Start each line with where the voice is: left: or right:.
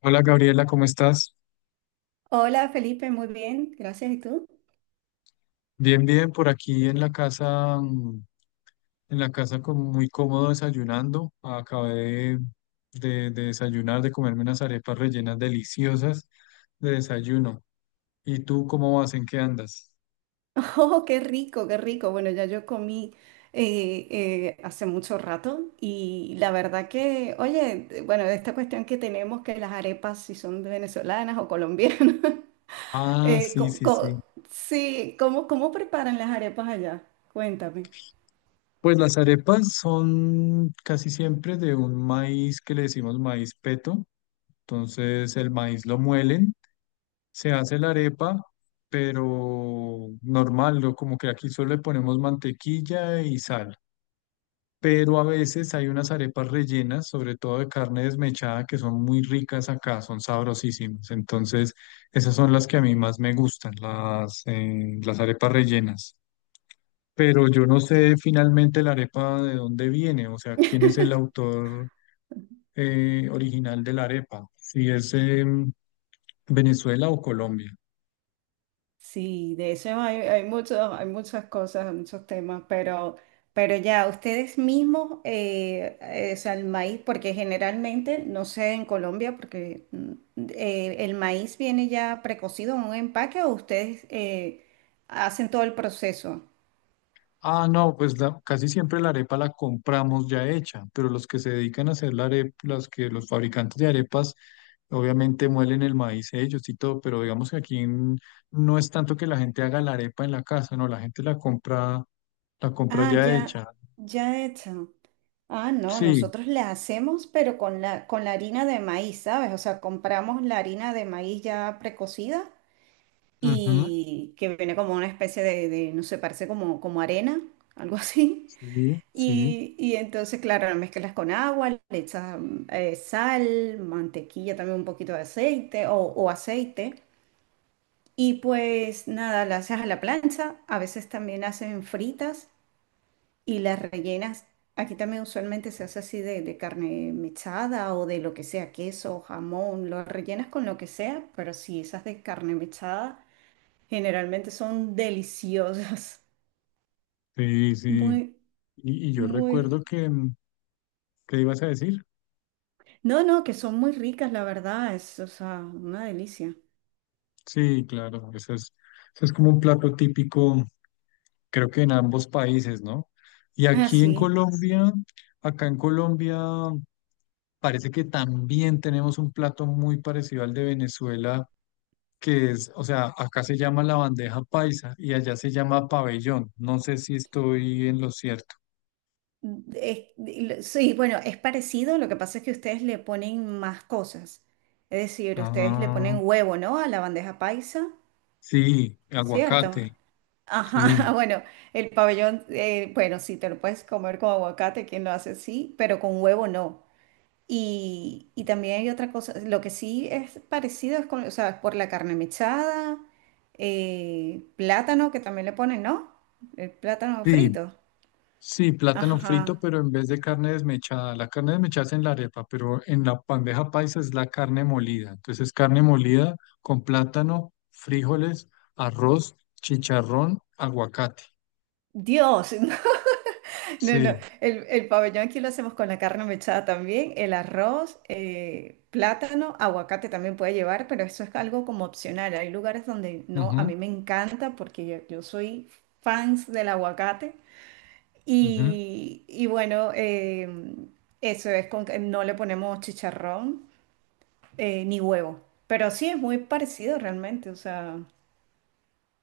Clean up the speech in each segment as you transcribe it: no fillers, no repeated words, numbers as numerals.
left: Hola Gabriela, ¿cómo estás?
right: Hola Felipe, muy bien, gracias. ¿Y tú?
left: Bien, bien, por aquí en la casa, en la casa como muy cómodo desayunando. Acabé de desayunar, de comerme unas arepas rellenas deliciosas de desayuno. ¿Y tú cómo vas? ¿En qué andas?
right: Oh, qué rico, qué rico. Bueno, ya yo comí hace mucho rato y la verdad que, oye, bueno, esta cuestión que tenemos que las arepas, si son venezolanas o colombianas,
left: Ah,
right: eh,
left: sí,
right: co-
left: sí, sí.
right: co- sí, ¿cómo preparan las arepas allá? Cuéntame.
left: Pues las arepas son casi siempre de un maíz que le decimos maíz peto. Entonces el maíz lo muelen. Se hace la arepa, pero normal, ¿no? Como que aquí solo le ponemos mantequilla y sal. Pero a veces hay unas arepas rellenas, sobre todo de carne desmechada, que son muy ricas acá, son sabrosísimas. Entonces, esas son las que a mí más me gustan, las arepas rellenas. Pero yo no sé finalmente la arepa de dónde viene, o sea, quién es el autor original de la arepa, si es Venezuela o Colombia.
right: Sí, de eso hay, hay muchas cosas, muchos temas, pero ya ustedes mismos, o sea, el maíz, porque generalmente, no sé en Colombia, porque el maíz viene ya precocido en un empaque o ustedes hacen todo el proceso.
left: Ah, no, pues la- casi siempre la arepa la compramos ya hecha, pero los que se dedican a hacer la arepa, los que los fabricantes de arepas, obviamente muelen el maíz ellos y todo, pero digamos que aquí en- no es tanto que la gente haga la arepa en la casa, no, la gente la compra
right: Ah,
left: ya
right: ya,
left: hecha.
right: ya hecho. Ah, no,
left: Sí,
right: nosotros la hacemos, pero con la harina de maíz, ¿sabes? O sea, compramos la harina de maíz ya precocida
left: ujú,
right: y que viene como una especie no sé, parece como, como arena, algo así.
left: sí, sí,
right: Y entonces, claro, la mezclas con agua, le echas sal, mantequilla, también un poquito de aceite o aceite. Y pues nada, la haces a la plancha, a veces también hacen fritas y las rellenas. Aquí también usualmente se hace así de carne mechada o de lo que sea, queso, jamón, lo rellenas con lo que sea, pero si esas de carne mechada. Generalmente son deliciosas,
left: sí, sí.
right: muy,
left: Y yo
right: muy...
left: recuerdo que, ¿qué ibas a decir?
right: No, no, que son muy ricas, la verdad, es, o sea, una delicia.
left: Sí, claro, eso es como un plato típico creo que en ambos países, ¿no? Y
right: Ah,
left: aquí en
right: sí.
left: Colombia, acá en Colombia, parece que también tenemos un plato muy parecido al de Venezuela, que es, o sea, acá se llama la bandeja paisa y allá se llama pabellón. No sé si estoy en lo cierto.
right: Sí, bueno, es parecido, lo que pasa es que ustedes le ponen más cosas. Es decir, ustedes le
left: Ah,
right: ponen huevo, ¿no? A la bandeja paisa,
left: sí,
right: ¿cierto?
left: aguacate,
right: Ajá,
left: sí.
right: bueno, el pabellón, bueno, sí, te lo puedes comer con aguacate, quien lo hace, sí, pero con huevo no. Y también hay otra cosa, lo que sí es parecido es con, o sea, por la carne mechada, plátano que también le ponen, ¿no? El plátano
left: Sí,
right: frito.
left: sí, plátano
right: Ajá.
left: frito, pero en vez de carne desmechada. La carne desmechada es en la arepa, pero en la bandeja paisa es la carne molida. Entonces, carne molida con plátano, frijoles, arroz, chicharrón, aguacate.
right: Dios, no, no,
left: Sí.
right: el pabellón aquí lo hacemos con la carne mechada también, el arroz, plátano, aguacate también puede llevar, pero eso es algo como opcional. Hay lugares donde no, a
left: Ujú,
right: mí me encanta porque yo soy fans del aguacate.
left: ujú.
right: Y bueno, eso es con que no le ponemos chicharrón ni huevo. Pero sí es muy parecido realmente, o sea,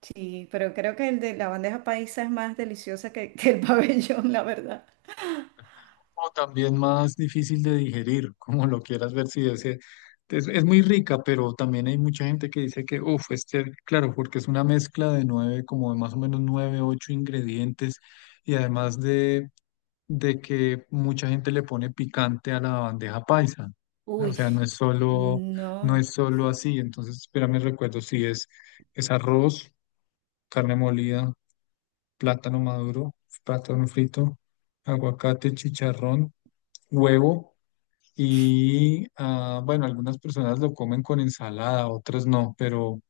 right: sí, pero creo que el de la bandeja paisa es más deliciosa que el pabellón, la verdad.
left: O también más difícil de digerir, como lo quieras ver, si ese- es muy rica, pero también hay mucha gente que dice que, uff, este, claro, porque es una mezcla de nueve, como de más o menos nueve, ocho ingredientes y además de que mucha gente le pone picante a la bandeja paisa. O
right: Uy,
left: sea, no es solo, no
right: no,
left: es solo así. Entonces, espérame, recuerdo si es, es arroz, carne molida, plátano maduro, plátano frito, aguacate, chicharrón, huevo. Y ah, bueno, algunas personas lo comen con ensalada, otras no,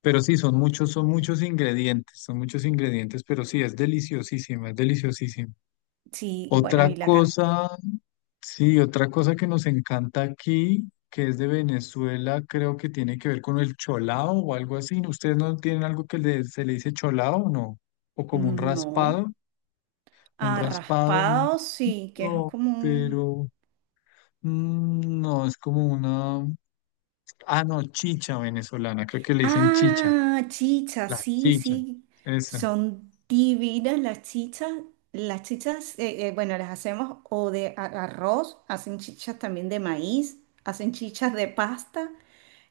left: pero sí, son muchos ingredientes, pero sí, es deliciosísima, es deliciosísima.
right: sí, bueno,
left: Otra cosa, sí, otra cosa que nos encanta aquí, que es de Venezuela, creo que tiene que ver con el cholao o algo así. ¿Ustedes no tienen algo que le- se le dice cholao o no? O como
right: no.
left: un
right: Ah,
left: raspado,
right: raspado sí, que es
left: no,
right: como un...
left: pero no, es como una, ah, no, chicha venezolana, creo que le dicen chicha,
right: Ah, chichas,
left: la
right: sí,
left: chicha,
right: sí.
left: esa,
right: Son divinas las chichas. Las chichas, bueno, las hacemos arroz, hacen chichas también de maíz, hacen chichas de pasta.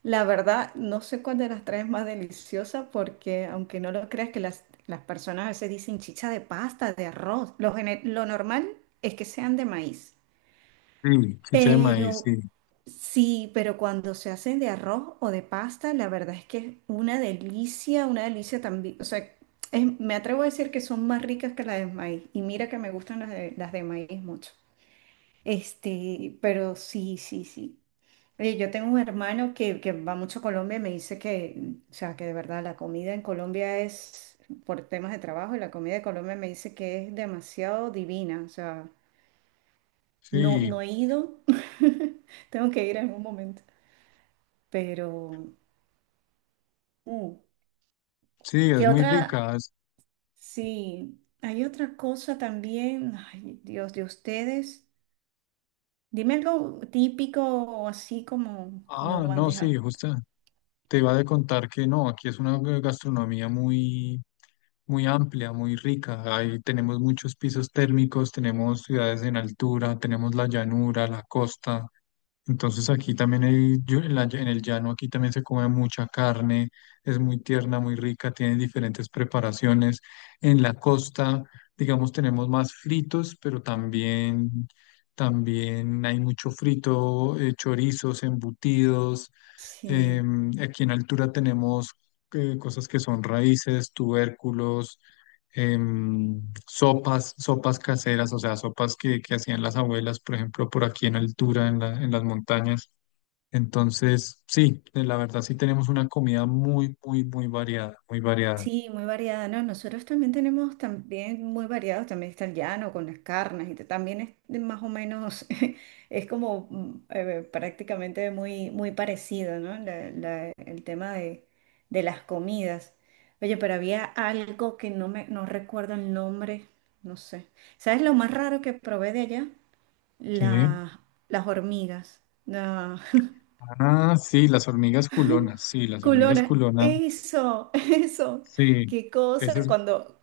right: La verdad, no sé cuál de las tres es más deliciosa porque, aunque no lo creas, que las personas a veces dicen chicha de pasta, de arroz. Lo normal es que sean de maíz.
left: sí, chicha de maíz,
right: Pero
left: sí,
right: sí, pero cuando se hacen de arroz o de pasta, la verdad es que es una delicia también. O sea, me atrevo a decir que son más ricas que las de maíz. Y mira que me gustan las de maíz mucho. Este, pero sí, sí, sí. Oye, yo tengo un hermano que va mucho a Colombia y me dice que, o sea, que de verdad la comida en Colombia es, por temas de trabajo, y la comida de Colombia me dice que es demasiado divina. O sea, no,
left: sí,
right: no he ido. Tengo que ir en algún momento. Pero, mm,
left: sí, es
right: ¿qué
left: muy
right: otra?
left: rica. Es-
right: Sí, hay otra cosa también. Ay, Dios, de ustedes. Dime algo típico o así como, como
left: ah, no,
right: bandeja.
left: sí, justo. Te iba a contar que no, aquí es una gastronomía muy, muy amplia, muy rica. Ahí tenemos muchos pisos térmicos, tenemos ciudades en altura, tenemos la llanura, la costa. Entonces aquí también hay, yo- en la en el llano aquí también se come mucha carne, es muy tierna, muy rica, tiene diferentes preparaciones. En la costa, digamos, tenemos más fritos, pero también, también hay mucho frito, chorizos, embutidos.
right: Sí.
left: Aquí en altura tenemos cosas que son raíces, tubérculos, em, sopas, sopas caseras, o sea, sopas que hacían las abuelas, por ejemplo, por aquí en altura, en la- en las montañas. Entonces, sí, de la verdad sí tenemos una comida muy, muy, muy variada, muy variada.
right: Sí, muy variada, ¿no? Nosotros también tenemos también muy variados, también está el llano con las carnes también es de más o menos, es como prácticamente muy, muy parecido, ¿no? El tema de las comidas. Oye, pero había algo que no recuerdo el nombre, no sé. ¿Sabes lo más raro que probé de allá?
left: ¿Qué?
right: La- las hormigas.
left: Ah, sí, las hormigas culonas, sí, las hormigas
right: Culona,
left: culonas,
right: eso, eso.
left: sí,
right: Qué
left: esa
right: cosa.
left: es
right: Cuando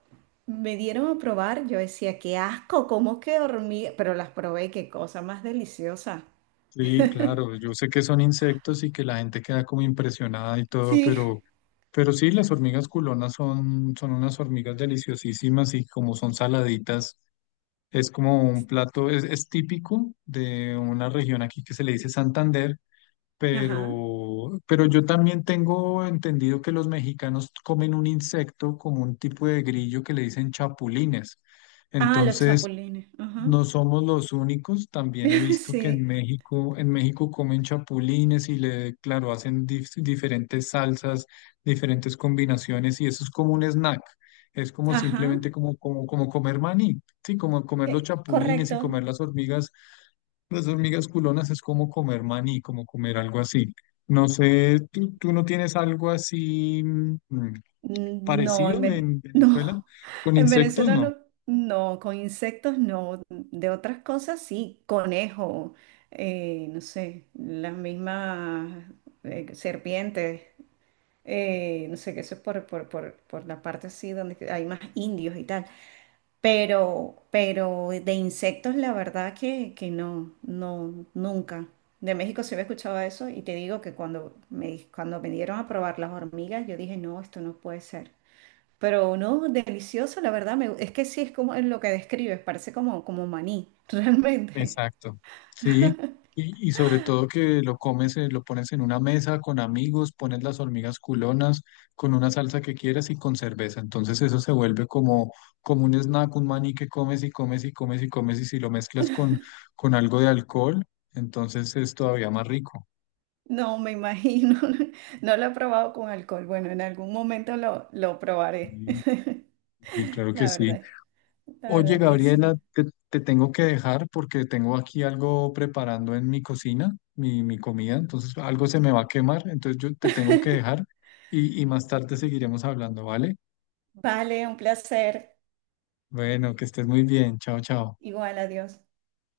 right: me dieron a probar, yo decía, qué asco, cómo que hormiga. Pero las probé, qué cosa más deliciosa.
left: sí, claro, yo sé que son insectos y que la gente queda como impresionada y todo,
right: Sí.
left: pero sí, las hormigas culonas son, son unas hormigas deliciosísimas y como son saladitas, es como un plato, es típico de una región aquí que se le dice Santander,
right: Ajá.
left: pero yo también tengo entendido que los mexicanos comen un insecto como un tipo de grillo que le dicen chapulines.
right: Ah, los
left: Entonces...
right: chapulines. Ajá.
left: No somos los únicos, también he visto que
right: Sí.
left: En México comen chapulines y le, claro, hacen dif- diferentes salsas, diferentes combinaciones y eso es como un snack. Es como
right: Ajá.
left: simplemente como, como, como comer maní, sí, como comer los chapulines y
right: Correcto.
left: comer las hormigas culonas es como comer maní, como comer algo así. No sé, ¿tú, tú no tienes algo así
right: Mm, no,
left: parecido en Venezuela
right: No,
left: con
right: en
left: insectos?
right: Venezuela
left: No.
right: no, no, con insectos no, de otras cosas sí, conejo, no sé, las mismas serpientes, no sé, que eso es por la parte así donde que hay más indios y tal, pero de insectos la verdad que no, no, nunca. De México se había escuchado eso y te digo que cuando me dieron a probar las hormigas, yo dije, no, esto no puede ser. Pero no, delicioso, la verdad. Es que sí, es como en lo que describes, parece como, como maní, realmente.
left: Exacto. Sí, y sobre todo que lo comes, lo pones en una mesa con amigos, pones las hormigas culonas con una salsa que quieras y con cerveza. Entonces eso se vuelve como, como un snack, un maní que comes y comes y comes y comes y si lo mezclas con algo de alcohol, entonces es todavía más rico.
right: No, me imagino. No lo he probado con alcohol. Bueno, en algún momento lo probaré.
left: Sí, sí, claro que
right: La
left: sí.
right: verdad, la
left: Oye,
right: verdad que
left: Gabriela,
right: sí.
left: te tengo que dejar porque tengo aquí algo preparando en mi cocina, mi comida, entonces algo se me va a quemar, entonces yo te tengo que dejar y más tarde seguiremos hablando, ¿vale?
right: Vale, un placer.
left: Bueno, que estés muy bien, chao, chao.
right: Igual, adiós.